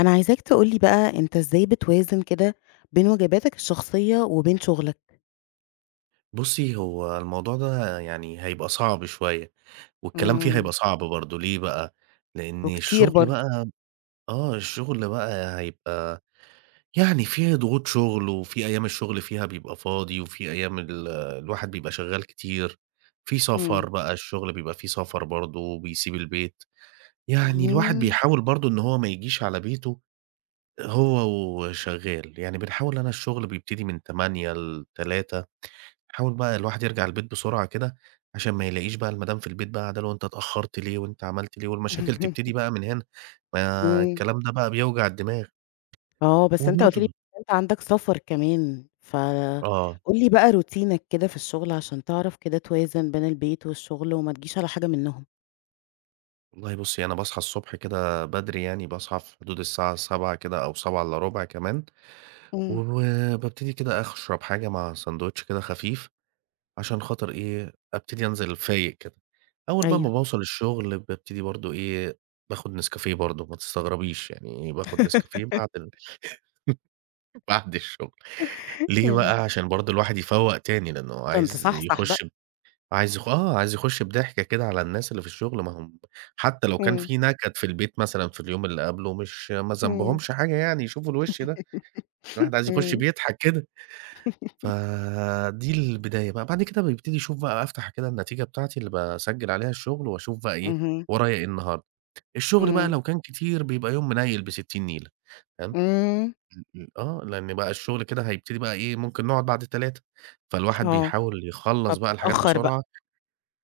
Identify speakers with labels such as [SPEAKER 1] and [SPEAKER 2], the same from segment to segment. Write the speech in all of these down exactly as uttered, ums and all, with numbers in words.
[SPEAKER 1] أنا عايزاك تقول لي بقى أنت إزاي بتوازن كده بين واجباتك الشخصية وبين شغلك؟
[SPEAKER 2] بُصّي، هو الموضوع ده يعني هيبقى صعب شوية، والكلام فيه
[SPEAKER 1] إمم،
[SPEAKER 2] هيبقى صعب برضه، ليه بقى؟ لإن
[SPEAKER 1] وكتير
[SPEAKER 2] الشغل
[SPEAKER 1] برضه،
[SPEAKER 2] بقى آه، الشغل بقى هيبقى يعني فيه ضغوط شغل، وفي أيام الشغل فيها بيبقى فاضي، وفي أيام ال الواحد بيبقى شغّال كتير، في
[SPEAKER 1] إمم،
[SPEAKER 2] سفر بقى، الشغل بيبقى فيه سفر برضه، بيسيب البيت، يعني الواحد
[SPEAKER 1] إمم،
[SPEAKER 2] بيحاول برضه إن هو ما يجيش على بيته هو وشغّال، يعني بنحاول أنا الشغل بيبتدي من ثمانية ل15:00. حاول بقى الواحد يرجع البيت بسرعة كده، عشان ما يلاقيش بقى المدام في البيت بقى قاعدة له أنت اتأخرت ليه وأنت عملت ليه، والمشاكل تبتدي بقى من هنا، ما
[SPEAKER 1] إمم،
[SPEAKER 2] الكلام ده بقى بيوجع الدماغ.
[SPEAKER 1] آه، بس أنت قُلت
[SPEAKER 2] وبرضه
[SPEAKER 1] لي أنت عندك سفر كمان،
[SPEAKER 2] آه،
[SPEAKER 1] فقُل لي بقى روتينك كده في الشغل عشان تعرف كده توازن بين البيت والشغل وما تجيش على حاجة منهم.
[SPEAKER 2] والله بُصّي أنا باصحى الصبح كده بدري يعني، باصحى في حدود الساعة السابعة كده أو سبعة وربع كمان،
[SPEAKER 1] إمم،
[SPEAKER 2] وبابتدي كده أشرب حاجة مع ساندوتش كده خفيف، عشان خاطر إيه، أبتدي أنزل فايق كده. أول بقى
[SPEAKER 1] أيوه.
[SPEAKER 2] ما باوصل الشغل بابتدي برضه إيه، باخد نسكافيه برضه ما تستغربيش، يعني ايه باخد نسكافيه بعد بعد الشغل، ليه
[SPEAKER 1] إمم،
[SPEAKER 2] بقى؟ عشان برضه الواحد يفوّق تاني، لأنه هو
[SPEAKER 1] كنت
[SPEAKER 2] عايز
[SPEAKER 1] صحصح بقى،
[SPEAKER 2] يخُش ب عايز يخ آه، عايز يخُش بضحكة كده على الناس اللي في الشغل، ما هم حتى لو كان
[SPEAKER 1] إمم،
[SPEAKER 2] في نكد في البيت مثلًا في اليوم اللي قبله، مش ما
[SPEAKER 1] إمم،
[SPEAKER 2] ذنبهمش حاجة يعني يشوفوا الوِش ده، الواحد عايز يخُش
[SPEAKER 1] إمم،
[SPEAKER 2] بيضحك كده، فدي البداية بقى، بعد كده بابتدي أشوف بقى أفتح كده النتيجة بتاعتي اللي باسجّل عليها الشغل وأشوف بقى إيه،
[SPEAKER 1] اهم،
[SPEAKER 2] ورايا إيه النهارده، الشغل بقى
[SPEAKER 1] إمم،
[SPEAKER 2] لو كان كتير بيبقى يوم منيّل ب60 نيلة، تمام؟
[SPEAKER 1] إمم،
[SPEAKER 2] إمم، آه، لإن بقى الشغل كده هيبتدي بقى إيه، ممكن نقعد بعد ال15:00. فالواحد
[SPEAKER 1] آه.
[SPEAKER 2] بيحاول يخلّص بقى الحاجات
[SPEAKER 1] فبتتأخّر
[SPEAKER 2] بسرعة،
[SPEAKER 1] بقى،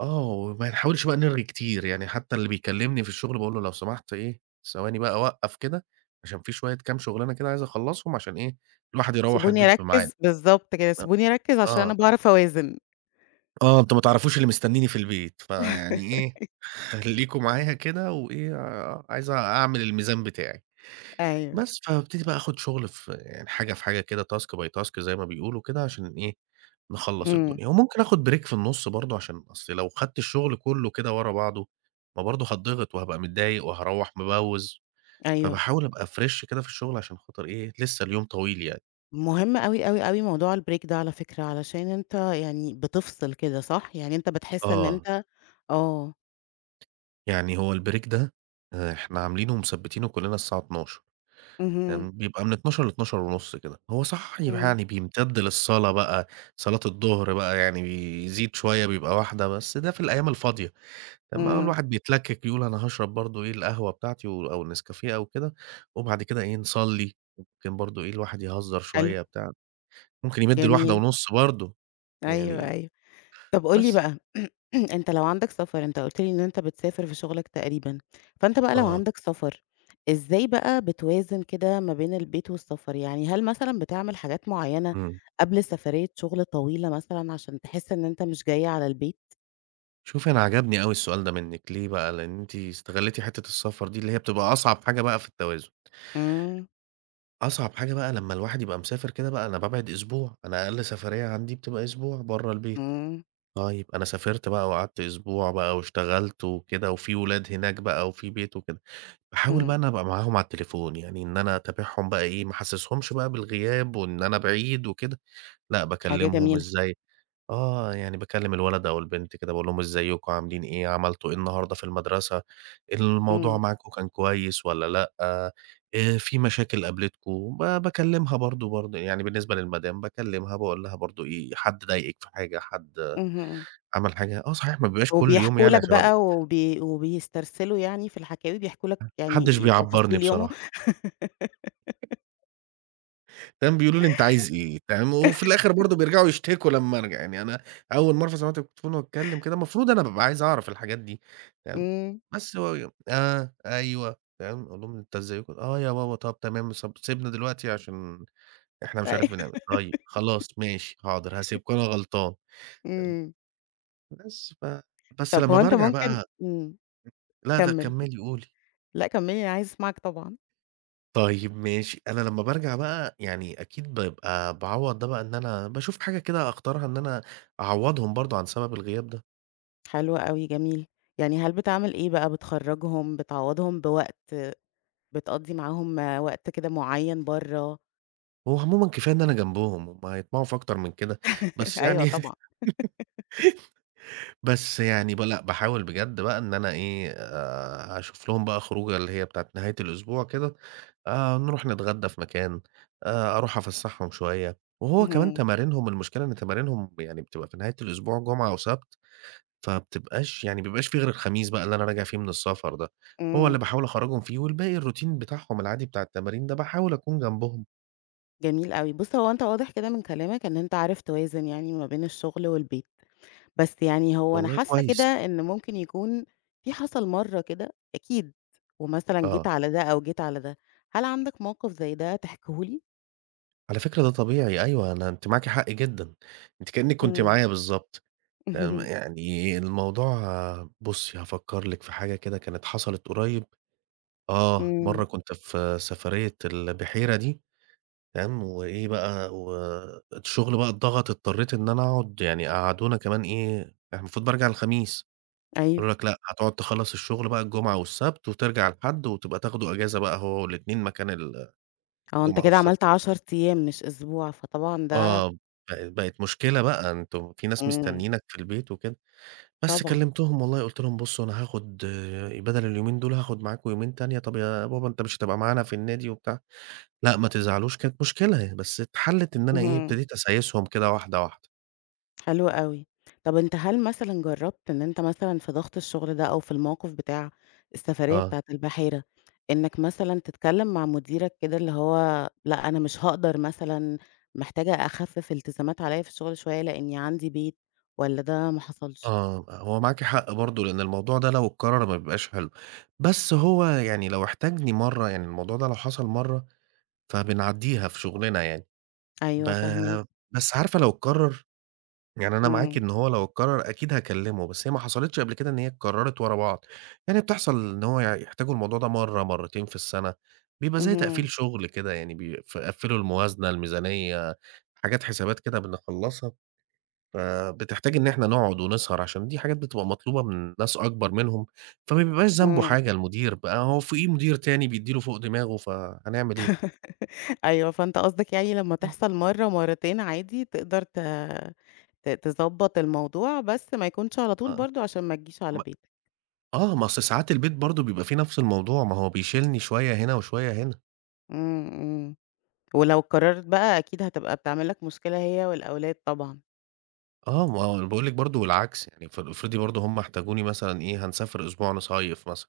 [SPEAKER 2] آه، وما نحاولش بقى نرغي كتير، يعني حتى اللي بيكلمني في الشغل باقول له: "لو سمحت إيه، ثواني بقى أوقّف كده عشان في شوية كام شغلانة كده عايز أخلّصهم عشان إيه، الواحد يروّح
[SPEAKER 1] سيبوني
[SPEAKER 2] البيت بميعاد."
[SPEAKER 1] أركّز بالضبط كده،
[SPEAKER 2] أ
[SPEAKER 1] سيبوني أركّز عشان أنا
[SPEAKER 2] آه،
[SPEAKER 1] باعرف أوازن.
[SPEAKER 2] آه، "أنتم ما تعرفوش اللي مستنيني في البيت، فيعني إيه خلّيكم معايا كده وإيه، آه، عايز أعمل الميزان بتاعي."
[SPEAKER 1] أيوه،
[SPEAKER 2] بس، فابتدي بقى آخُد شغل في يعني حاجة في حاجة كده task by task زي ما بيقولوا كده عشان إيه، نخلّص
[SPEAKER 1] إمم،
[SPEAKER 2] الدنيا. وممكن آخُد break في النُص برضه عشان أصل لو خدت الشغل كُلّه كده ورا بعضه، ما برضه هاتضغط وهابقى متضايق وهاروّح مبوِّز،
[SPEAKER 1] أيوه،
[SPEAKER 2] فباحاول أبقى fresh كده في الشغل عشان خاطر إيه، لسه اليوم طويل يعني.
[SPEAKER 1] مهم أوي، أوي، أوي موضوع الbreak ده على فكرة، علشان أنت يعني بتفصل كده صح؟ يعني أنت بتحس إن
[SPEAKER 2] آه،
[SPEAKER 1] أنت آه،
[SPEAKER 2] يعني هو الbreak ده آآ إحنا عاملينه ومثبّتينه كُلّنا الساعة اتناشر.
[SPEAKER 1] اهم،
[SPEAKER 2] كان بيبقى من اتناشر ل12:ونص كده. هو صح يبقى
[SPEAKER 1] إمم،
[SPEAKER 2] يعني بيمتد للصلاة بقى، صلاة الضهر بقى يعني بيزيد شوية بيبقى الواحدة، بس ده في الأيام الفاضية. لمّا
[SPEAKER 1] إمم،
[SPEAKER 2] الواحد بيتلكك يقول أنا هاشرب برضه إيه القهوة بتاعتي و أو النسكافيه أو كده، وبعد كده إيه نصلي، ممكن برضه إيه الواحد يهزر
[SPEAKER 1] حلو،
[SPEAKER 2] شوية بتاع، ممكن يمد
[SPEAKER 1] جميل،
[SPEAKER 2] ل13:ونص برضه
[SPEAKER 1] أيوه،
[SPEAKER 2] يعني
[SPEAKER 1] أيوه. طب قُل لي
[SPEAKER 2] بس.
[SPEAKER 1] بقى أنت لو عندك سفر، أنت قُلت لي إن أنت بتسافر في شغلك تقريبًا، فأنت بقى لو
[SPEAKER 2] آه،
[SPEAKER 1] عندك سفر، إزاي بقى بتوازن كده ما بين البيت والسفر؟ يعني هل مثلًا بتعمل حاجات معيّنة
[SPEAKER 2] إمم.
[SPEAKER 1] قبل سفرية شغل طويلة مثلًا عشان تحس إن أنت مش جاي على البيت؟
[SPEAKER 2] شوفي أنا عجبني أوي السؤال ده منِّك، ليه بقى؟ لإن أنتِ استغلّيتِ حتّة السفر دي اللي هي بتبقى أصعب حاجة بقى في التوازن.
[SPEAKER 1] إمم،
[SPEAKER 2] أصعب حاجة بقى لمّا الواحد يبقى مسافر كده بقى، أنا بابعد أسبوع، أنا أقل سفرية عندي بتبقى أسبوع برّه البيت.
[SPEAKER 1] إمم،
[SPEAKER 2] طيب أنا سافرت بقى وقعدت أسبوع بقى واشتغلت وكده وفي ولاد هناك بقى وفي بيت وكده، باحاول بقى
[SPEAKER 1] إمم،
[SPEAKER 2] إن أنا أبقى معاهم على التليفون، يعني إن أنا أتابعهم بقى إيه، ما أحسسهمش بقى بالغياب وإن أنا بعيد وكده، لأ
[SPEAKER 1] حاجة
[SPEAKER 2] باكلمهم
[SPEAKER 1] جميلة،
[SPEAKER 2] إزيك آه، يعني باكلّم الولد أو البنت كده باقول لهم إزيكم عاملين إيه، عملتوا إيه النهارده في المدرسة، الموضوع
[SPEAKER 1] إمم،
[SPEAKER 2] معاكم كان كويس والّا لأ، آآ في مشاكل قابلتكم، ب باكلّمها برضه برضه يعني بالنسبة للمدام باكلّمها باقول لها برضه إيه، حد ضايقِك في حاجة، حد
[SPEAKER 1] اهم، إمم،
[SPEAKER 2] عمل حاجة آه صحيح ما بيبقاش كل يوم
[SPEAKER 1] وبيحكوا
[SPEAKER 2] يعني
[SPEAKER 1] لك
[SPEAKER 2] عشان ما ب
[SPEAKER 1] بقى وبي وبيسترسلوا يعني في الحكاوي، بيحكوا لك
[SPEAKER 2] ما
[SPEAKER 1] يعني
[SPEAKER 2] حدش بيعبّرني
[SPEAKER 1] تفاصيل يومهم؟
[SPEAKER 2] بصراحة. تمام، بيقولوا لي: "أنت عايز إيه؟" تمام، وفي الآخر برضه بيرجعوا يشتكوا لمّا أرجع، يعني أنا أول ما أرفع سماعة التليفون وأتكلم كده، المفروض أنا بابقى عايز أعرف الحاجات دي، تمام،
[SPEAKER 1] إمم،
[SPEAKER 2] بس هو ي آه، أيوه، تمام، أقول لهم: "أنت إزيكم؟" "آه يا بابا، طب تمام، طب سيبنا دلوقتي عشان إحنا مش عارف
[SPEAKER 1] أيوه،
[SPEAKER 2] بنعمل." إيه. "طيب خلاص ماشي، حاضر، هاسيبكم أنا غلطان." تمام،
[SPEAKER 1] إمم،
[SPEAKER 2] بس ف بس
[SPEAKER 1] طب هو
[SPEAKER 2] لمّا
[SPEAKER 1] أنت
[SPEAKER 2] بارجع
[SPEAKER 1] ممكن
[SPEAKER 2] بقى
[SPEAKER 1] إمم.
[SPEAKER 2] لأ، لأ
[SPEAKER 1] كمّل،
[SPEAKER 2] كمّلي قولي.
[SPEAKER 1] لأ كمّلي أنا عايزة أسمعِك طبعًا.
[SPEAKER 2] طيب ماشي، أنا لمّا بارجع بقى يعني أكيد بابقى باعوّض ده بقى إن أنا باشوف حاجة كده أختارها إن أنا أعوّضهم برضه عن سبب الغياب ده،
[SPEAKER 1] حلو أوي، جميل. يعني هل بتعمل إيه بقى، بتخرّجهم، بتعوّضهم بوقت، بتقضّي معاهم وقت كده معيّن برّه؟
[SPEAKER 2] هو عمومًا كفاية إن أنا جنبهم، هم هيطمعوا في أكتر من كده، بس
[SPEAKER 1] أيوه
[SPEAKER 2] يعني
[SPEAKER 1] طبعًا.
[SPEAKER 2] بس يعني ب لأ باحاول بجد بقى إن أنا إيه، آآ أشوف لهم بقى خروجة اللي هي بتاعة نهاية الأسبوع كده، آآ نروح نتغدى في مكان، آآ أروح أفسّحهم شوية، وهو كمان
[SPEAKER 1] اهم،
[SPEAKER 2] تمارينهم المشكلة إن تمارينهم يعني بتبقى في نهاية الأسبوع جمعة وسبت. فبتبقاش يعني ما بيبقاش في غير الخميس بقى اللي أنا راجع فيه من السفر ده، هو اللي
[SPEAKER 1] إمم،
[SPEAKER 2] باحاول أخرّجهم فيه والباقي الروتين بتاعهم العادي بتاع التمارين ده باحاول أكون جنبهم.
[SPEAKER 1] جميل أوي. بُص هو أنت واضح كده من كلامك إن أنت عارف توازن يعني ما بين الشغل والبيت. بس يعني هو أنا
[SPEAKER 2] والله
[SPEAKER 1] حاسة كده
[SPEAKER 2] كويس.
[SPEAKER 1] إن ممكن يكون في حصل مرّة كده أكيد، ومثلًا جيت
[SPEAKER 2] آه.
[SPEAKER 1] على ده أو جيت على ده، هل عندك موقف زي ده تحكيه لي؟
[SPEAKER 2] على فكرة ده طبيعي أيوه، أنا أنتِ معاكِ حق جدًا، أنتِ كإنِّك كنتِ
[SPEAKER 1] إمم.
[SPEAKER 2] معايا بالضبط. تم يعني الموضوع بُصّي هافكّر لِك في حاجة كده كانت حصلت قريب. آه، مرّة
[SPEAKER 1] إمم،
[SPEAKER 2] كنت في سفرية البحيرة دي تمام، وإيه بقى، والشغل بقى اتضغط، اضطريت إن أنا أقعد يعني قعدونا كمان إيه، إحنا المفروض بارجع الخميس،
[SPEAKER 1] أيوه،
[SPEAKER 2] قالوا لك لأ، هتقعد تخلّص الشغل بقى الجمعة والسبت وترجع الحد وتبقى تاخدوا إجازة بقى هو والاتنين مكان ال
[SPEAKER 1] آه أنت
[SPEAKER 2] الجمعة
[SPEAKER 1] كده
[SPEAKER 2] والسبت
[SPEAKER 1] عملت
[SPEAKER 2] ده.
[SPEAKER 1] 10 أيام مش أسبوع، فطبعًا ده
[SPEAKER 2] آه، بقت بقت مشكلة بقى، أنتم في ناس
[SPEAKER 1] إمم،
[SPEAKER 2] مستنيينك في البيت وكده، بس
[SPEAKER 1] طبعًا.
[SPEAKER 2] كلمتهم والله قُلت لهم: "بُصّوا أنا هاخد آه، بدل اليومين دول هاخد معاكم يومين تانية." "طب يا بابا أنت مش هتبقى معانا في النادي وبتاع؟" "لأ، ما تزعلوش." كانت مشكلة يعني، بس اتحلّت إن أنا إيه،
[SPEAKER 1] اهم.
[SPEAKER 2] ابتديت أسايسهم كده واحدة، واحدة.
[SPEAKER 1] حلو أوي. طب أنت هل مثلًا جرّبت إن أنت مثلًا في ضغط الشغل ده أو في الموقف بتاع السفرية
[SPEAKER 2] آه،
[SPEAKER 1] بتاعة البحيرة، إنّك مثلًا تتكلّم مع مديرك كده اللي هو لأ، أنا مش هاقدر مثلًا محتاجة أخفِّف التزامات عليّا في الشغل شوية لإنّي عندي بيت والّا ده ما حصلش؟
[SPEAKER 2] آه، هو معاكِ حق برضه، لإن الموضوع ده لو اتكرر ما بيبقاش حلو، بس هو يعني لو احتاجني مرّة يعني الموضوع ده لو حصل مرّة، فبنعدّيها في شغلنا يعني، ب
[SPEAKER 1] أيوه فاهماك.
[SPEAKER 2] بس عارفة لو اتكرر، يعني أنا معاكِ
[SPEAKER 1] إمم.
[SPEAKER 2] إن هو لو اتكرر أكيد هاكلمه، بس هي ما حصلتش قبل كده إن هي اتكررت ورا بعض، يعني بتحصل إن هو ي يحتاجوا الموضوع ده مرّة، مرّتين في السنة، بيبقى زي
[SPEAKER 1] اهم.
[SPEAKER 2] تقفيل شغل كده يعني بيقف يقفّلوا الموازنة، الميزانية، حاجات حسابات كده بنخلّصها. فبتحتاج إن إحنا نقعد ونسهر عشان دي حاجات بتبقى مطلوبة من ناس أكبر منهم، فما بيبقاش ذنبه
[SPEAKER 1] إمم.
[SPEAKER 2] حاجة المدير بقى هو فوقيه مدير تاني بيدّي له فوق دماغه فهنعمل إيه؟
[SPEAKER 1] أيوه، فأنت قصدك يعني لمّا
[SPEAKER 2] إمم،
[SPEAKER 1] تحصل مرّة، مرّتين عادي تقدر ت ت تضبّط الموضوع، بس ما يكونش على طول
[SPEAKER 2] آه، إمم.
[SPEAKER 1] برضه عشان ما تجيش على
[SPEAKER 2] ما
[SPEAKER 1] بيتك.
[SPEAKER 2] آه، ما أصل ساعات البيت برضه بيبقى فيه نفس الموضوع، ما هو بيشيلني شوية هنا وشوية هنا،
[SPEAKER 1] إمم، إمم. ولو قررت بقى أكيد هتبقى بتعمل لك مشكلة هي والأولاد طبعًا.
[SPEAKER 2] آه، ما هو أنا باقول لِك برضه والعكس يعني ف افرضي برضه هم احتاجوني مثلًا إيه، هنسافر أسبوع نصيّف مثلًا،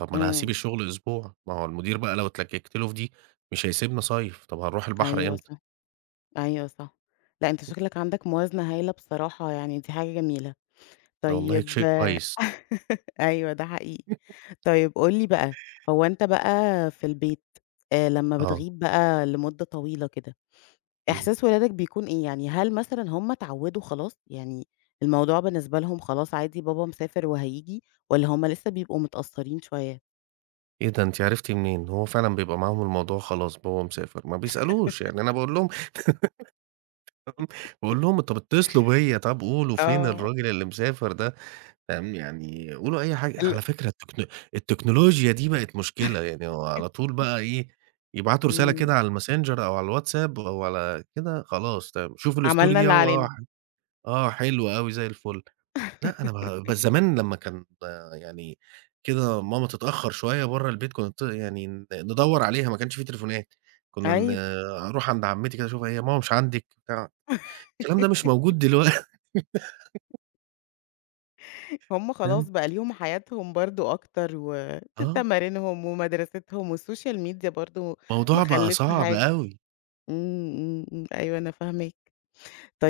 [SPEAKER 2] طب ما أنا هاسيب
[SPEAKER 1] إمم.
[SPEAKER 2] الشغل أسبوع، ما هو المدير بقى لو اتلككت له في دي مش هيسيبني أصيّف، طب هنروح البحر
[SPEAKER 1] أيوه
[SPEAKER 2] إمتى؟
[SPEAKER 1] صح، أيوه صح. لأ، أنت شكلك عندك موازنة هايلة بصراحة يعني دي حاجة جميلة.
[SPEAKER 2] ده والله
[SPEAKER 1] طيب
[SPEAKER 2] شيء كويس،
[SPEAKER 1] أيوه ده حقيقي. طيب قُل لي بقى، هو أنت بقى في البيت آآ لمّا
[SPEAKER 2] آه،
[SPEAKER 1] بتغيب بقى لمدة طويلة كده،
[SPEAKER 2] إمم.
[SPEAKER 1] إحساس ولادك بيكون إيه؟ يعني هل مثلًا هم اتعودوا خلاص؟ يعني الموضوع بالنسبة لهم خلاص عادي بابا مسافر وهييجي والّا هم لسه بيبقوا متأثرين شوية؟
[SPEAKER 2] إيه ده أنتِ عرفتِ منين؟ هو فعلًا بيبقى معاهم الموضوع خلاص بابا مسافر، ما بيسألوش، يعني أنا باقول لهم باقول لهم طَب اتصلوا بيّا، طَب قولوا فين
[SPEAKER 1] آه.
[SPEAKER 2] الراجل اللي مسافر ده، فاهم، يعني قولوا أي حاجة.
[SPEAKER 1] ال
[SPEAKER 2] على فكرة التكن التكنولوجيا دي بقت مشكلة، يعني هو على طول بقى إيه، يبعتوا رسالة
[SPEAKER 1] إمم،
[SPEAKER 2] كده على الماسنجر أو على الواتساب أو على كده، خلاص تمام، شوف الstory
[SPEAKER 1] عملنا
[SPEAKER 2] دي
[SPEAKER 1] اللي
[SPEAKER 2] أهو آه،
[SPEAKER 1] علينا.
[SPEAKER 2] ح- آه حلو أوي زي الفل. لأ، أنا ما بس زمان لمّا كان يعني كده ماما تتأخّر شوية برّه البيت كنت يعني ن ندوّر عليها، ما كانش في تليفونات، كنا ن
[SPEAKER 1] أيوه،
[SPEAKER 2] أروح عند عمتي كده أشوفها هي ماما مش عندِك بتاع، الكلام ده مش موجود دلوقتي
[SPEAKER 1] هُم خلاص
[SPEAKER 2] فاهم،
[SPEAKER 1] بقى ليهم حياتهم برضه أكتر،
[SPEAKER 2] آه،
[SPEAKER 1] وتمارينهم ومدرستهم والسوشيال ميديا برضه ما
[SPEAKER 2] الموضوع بقى
[SPEAKER 1] خلّتش
[SPEAKER 2] صعب
[SPEAKER 1] حاجة.
[SPEAKER 2] أوي،
[SPEAKER 1] إمم، إمم، إمم، أيوه أنا فاهماك.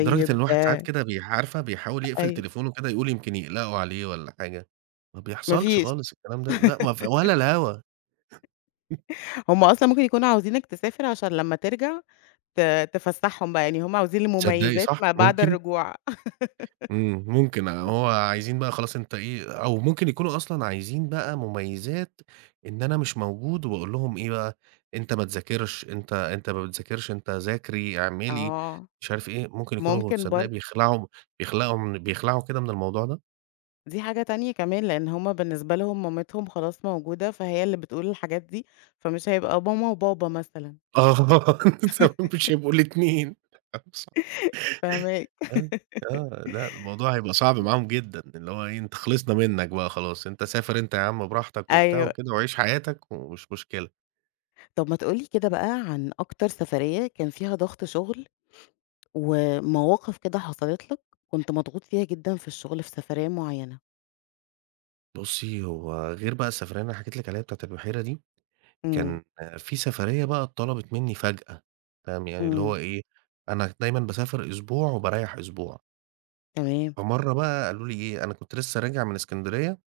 [SPEAKER 2] لدرجة إن الواحد ساعات كده بي عارفة بيحاول يقفل
[SPEAKER 1] أيوه،
[SPEAKER 2] تليفونه كده يقول يمكن يقلقوا عليه والّا حاجة، ما
[SPEAKER 1] ما
[SPEAKER 2] بيحصلش
[SPEAKER 1] فيش،
[SPEAKER 2] خالص الكلام ده، لأ ما ف ولا الهوا،
[SPEAKER 1] هُم أصلًا ممكن يكونوا عاوزينك تسافر عشان لمّا ترجع ت تفسّحهم بقى، يعني هُم عاوزين
[SPEAKER 2] تصدّقي
[SPEAKER 1] المميزات
[SPEAKER 2] صح
[SPEAKER 1] ما بعد
[SPEAKER 2] ممكن.
[SPEAKER 1] الرجوع.
[SPEAKER 2] إمم، ممكن هو عايزين بقى خلاص أنت إيه أو ممكن يكونوا أصلًا عايزين بقى مميزات إن أنا مش موجود، وأقول لهم إيه بقى، أنت ما تذاكرش، أنت أنت ما بتذاكرش، أنت ذاكري، اعملي،
[SPEAKER 1] آه،
[SPEAKER 2] مش عارف إيه، ممكن يكونوا
[SPEAKER 1] ممكن
[SPEAKER 2] تصدّقي
[SPEAKER 1] برضه.
[SPEAKER 2] بيخلعوا بيخلعوا من بيخلعوا كده من الموضوع ده؟
[SPEAKER 1] دي حاجة تانية كمان، لإن هُم بالنسبة لهم مامتهم خلاص موجودة، فهي اللي بتقول الحاجات دي، فمش هيبقى ماما وبابا مثلًا،
[SPEAKER 2] آه، تمام مش هيبقوا الاتنين
[SPEAKER 1] فاهماك.
[SPEAKER 2] آه، آه، لأ الموضوع هيبقى صعب معاهم جدًا، اللي هو إيه أنت خلصنا منك بقى خلاص، أنت سافر أنت يا عم براحتك وبتاع
[SPEAKER 1] أيوه.
[SPEAKER 2] وكده وعيش حياتك ومش مشكلة.
[SPEAKER 1] طب ما تقول لي كده بقى عن أكتر سفرية كان فيها ضغط شغل، ومواقف كده حصلت لك كنت مضغوط فيها جدًا في الشغل في سفرية معينة؟
[SPEAKER 2] بُصّي، هو غير بقى السفرية اللي أنا حكيت لِك عليها بتاعة البحيرة دي،
[SPEAKER 1] إمم،
[SPEAKER 2] كان في سفرية بقى اتطلبت منّي فجأة، فاهم، يعني اللي هو
[SPEAKER 1] إمم.
[SPEAKER 2] إيه، أنا دايمًا باسافر أسبوع وباريّح أسبوع،
[SPEAKER 1] تمام.
[SPEAKER 2] فمرّة بقى قالوا لي إيه، أنا كنت لسه راجع من إسكندرية،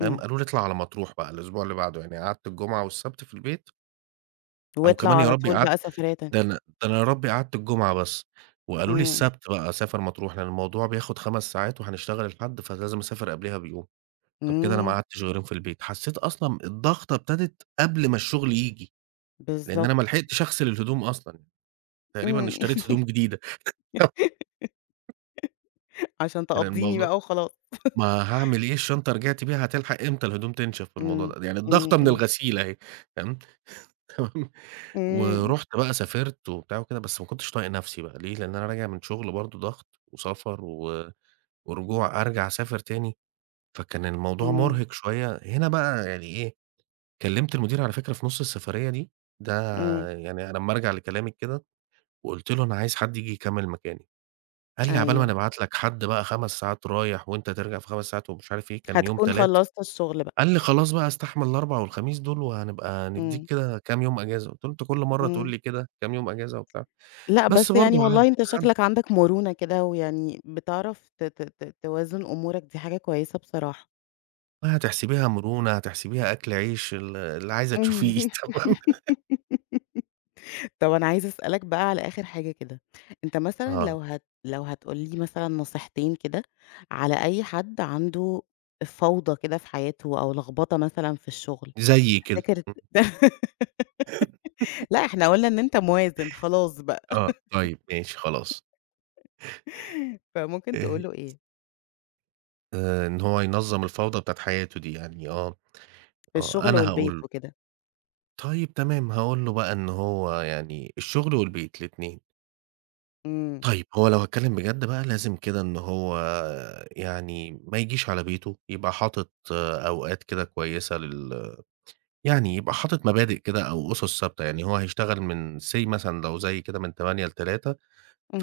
[SPEAKER 2] تمام،
[SPEAKER 1] إمم.
[SPEAKER 2] قالوا لي اطلع على مطروح بقى الأسبوع اللي بعده، يعني قعدت الجمعة والسبت في البيت أو
[SPEAKER 1] واطلع
[SPEAKER 2] كمان يا
[SPEAKER 1] على
[SPEAKER 2] ربي
[SPEAKER 1] طول
[SPEAKER 2] قعدت
[SPEAKER 1] بقى سفرية
[SPEAKER 2] ده
[SPEAKER 1] تانية.
[SPEAKER 2] أنا ده أنا يا ربي قعدت الجمعة بس، وقالوا لي
[SPEAKER 1] إمم،
[SPEAKER 2] السبت بقى سافر مطروح، لأن الموضوع بياخد 5 ساعات وهنشتغل الحد، فلازم أسافر قبلها بيوم. طب كده أنا ما
[SPEAKER 1] إمم،
[SPEAKER 2] قعدتش غيرهم في البيت، حسّيت أصلًا الضغطة ابتدت قبل ما الشغل ييجي، لإن أنا
[SPEAKER 1] بالضبط.
[SPEAKER 2] ما لحقتش أغسل الهدوم أصلًا، تقريبا
[SPEAKER 1] إمم.
[SPEAKER 2] اشتريت هدوم جديدة
[SPEAKER 1] عشان
[SPEAKER 2] كان
[SPEAKER 1] تقضّيني
[SPEAKER 2] الموضوع
[SPEAKER 1] بقى وخلاص.
[SPEAKER 2] ما هاعمل إيه الشنطة رجعت بيها هتلحق إمتى الهدوم تنشف في الموضوع
[SPEAKER 1] إمم،
[SPEAKER 2] ده، يعني
[SPEAKER 1] إمم،
[SPEAKER 2] الضغطة من
[SPEAKER 1] إمم.
[SPEAKER 2] الغسيل أهي تمام، تمام،
[SPEAKER 1] إمم.
[SPEAKER 2] ورُحت بقى سافرت وبتاع وكده، بس ما كنتش طايق نفسي بقى ليه، لإن أنا راجع من شغل برضه ضغط وسفر و ورجوع أرجع أسافر تاني، فكان الموضوع
[SPEAKER 1] إمم.
[SPEAKER 2] مرهق شوية، هنا بقى يعني إيه كلّمت المدير على فكرة في نُص السفرية دي، ده
[SPEAKER 1] إمم،
[SPEAKER 2] يعني أنا لمّا أرجع لكلامِك كده، وقُلت له: "أنا عايز حد ييجي يكمّل مكاني." قال لي: "عقبال ما
[SPEAKER 1] أيوه،
[SPEAKER 2] نبعت لك حد بقى 5 ساعات رايح وأنت ترجع في 5 ساعات." ومش عارف إيه، كان يوم
[SPEAKER 1] هتكون
[SPEAKER 2] تلات،
[SPEAKER 1] خلّصت الشغل بقى،
[SPEAKER 2] قال لي: "خلاص بقى استحمل الأربع والخميس دول وهنبقى ندّيك
[SPEAKER 1] إمم،
[SPEAKER 2] كده كام يوم أجازة." قُلت له: "أنت كل مرّة تقول
[SPEAKER 1] إمم،
[SPEAKER 2] لي كده كام يوم أجازة وبتاع."
[SPEAKER 1] لأ
[SPEAKER 2] بس
[SPEAKER 1] بس يعني
[SPEAKER 2] برضه ه
[SPEAKER 1] والله أنت
[SPEAKER 2] هاعدّي
[SPEAKER 1] شكلك عندك مرونة كده، ويعني بتعرف ت ت ت توازن أمورك، دي حاجة كويسة بصراحة.
[SPEAKER 2] هتحسبيها مرونة، هتحسبيها أكل عيش، ال اللي عايزة تشوفيه تمام،
[SPEAKER 1] طب أنا عايزة أسألك بقى على آخر حاجة كده، أنت مثلًا
[SPEAKER 2] آه،
[SPEAKER 1] لو هت لو هتقول لي مثلًا نصيحتين كده على أي حد عنده فوضى كده في حياته أو لخبطة مثلًا في الشغل،
[SPEAKER 2] زيي كده،
[SPEAKER 1] تفتكر ت
[SPEAKER 2] إمم،
[SPEAKER 1] لأ إحنا قُلنا إن أنت موازن خلاص بقى،
[SPEAKER 2] آه، طيب ماشي خلاص.
[SPEAKER 1] فممكن تقول له إيه؟
[SPEAKER 2] آآ، إن هو ينظّم الفوضى بتاعة حياته دي يعني آه،
[SPEAKER 1] في
[SPEAKER 2] آه،
[SPEAKER 1] الشغل
[SPEAKER 2] أنا
[SPEAKER 1] والبيت
[SPEAKER 2] هاقول له،
[SPEAKER 1] وكده.
[SPEAKER 2] طيب تمام هاقول له بقى إن هو يعني الشغل والبيت الاتنين،
[SPEAKER 1] إمم،
[SPEAKER 2] طيب هو لو هاتكلم بجد بقى لازم كده إن هو يعني ما يجيش على بيته، يبقى حاطط أوقات كده كويسة لل يعني يبقى حاطط مبادئ كده أو أُسس ثابتة، يعني هو هيشتغل من say مثلًا لو زي كده من ثمانية ل15:00.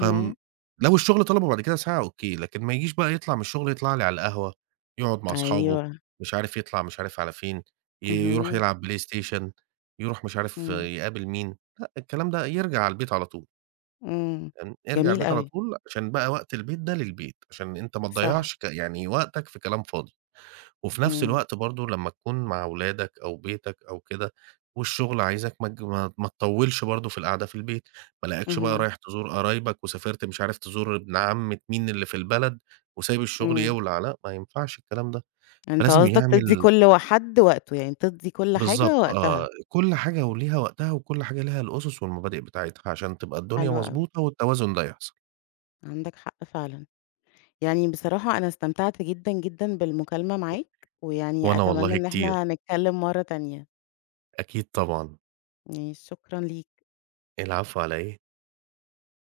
[SPEAKER 2] فآمم لو الشغل طلبه بعد كده ساعة أوكي، لكن ما يجيش بقى يطلع من الشغل يطلع لي على القهوة، يقعد مع أصحابه،
[SPEAKER 1] أيوه،
[SPEAKER 2] مش عارف يطلع مش عارف على فين، ي يروح
[SPEAKER 1] اهم،
[SPEAKER 2] يلعب بلاي ستيشن، يروح مش عارف
[SPEAKER 1] إمم،
[SPEAKER 2] يقابل مين، لأ الكلام ده يرجع على البيت على طول،
[SPEAKER 1] إمم،
[SPEAKER 2] فاهمني، يرجع
[SPEAKER 1] جميل
[SPEAKER 2] البيت على
[SPEAKER 1] أوي،
[SPEAKER 2] طول عشان بقى وقت البيت ده للبيت، عشان أنت ما
[SPEAKER 1] صح،
[SPEAKER 2] تضيّعش ك يعني وقتك في كلام فاضي. وفي نفس
[SPEAKER 1] إمم،
[SPEAKER 2] الوقت برضه لمّا تكون مع ولادك أو بيتك أو كده، والشغل عايزك ما تج ما ما تطوّلش برضه في القعدة في البيت، ما الاقيكش بقى
[SPEAKER 1] اهم،
[SPEAKER 2] رايح تزور قرايبك وسافرت مش عارف تزور ابن عمة مين اللي في البلد، وسايب الشغل
[SPEAKER 1] إمم،
[SPEAKER 2] يولع، لأ ما ينفعش الكلام ده،
[SPEAKER 1] أنت
[SPEAKER 2] فلازم
[SPEAKER 1] قصدك تدّي
[SPEAKER 2] يعمل
[SPEAKER 1] كل و حد وقته، يعني تدّي كل حاجة
[SPEAKER 2] بالضبط
[SPEAKER 1] وقتها،
[SPEAKER 2] آه، كل حاجة وليها وقتها وكل حاجة ليها الأُسس والمبادئ بتاعتها عشان تبقى الدنيا
[SPEAKER 1] حلو أوي،
[SPEAKER 2] مضبوطة والتوازن ده يحصل،
[SPEAKER 1] عندك حق فعلًا، يعني بصراحة أنا استمتعت جدًا، جدًا بالمكالمة
[SPEAKER 2] و
[SPEAKER 1] معاك، ويعني
[SPEAKER 2] وأنا
[SPEAKER 1] أتمنى
[SPEAKER 2] والله
[SPEAKER 1] إن
[SPEAKER 2] كتير،
[SPEAKER 1] إحنا نتكلم مرة تانية،
[SPEAKER 2] أكيد طبعًا،
[SPEAKER 1] يعني شكرًا ليك.
[SPEAKER 2] العفو على إيه.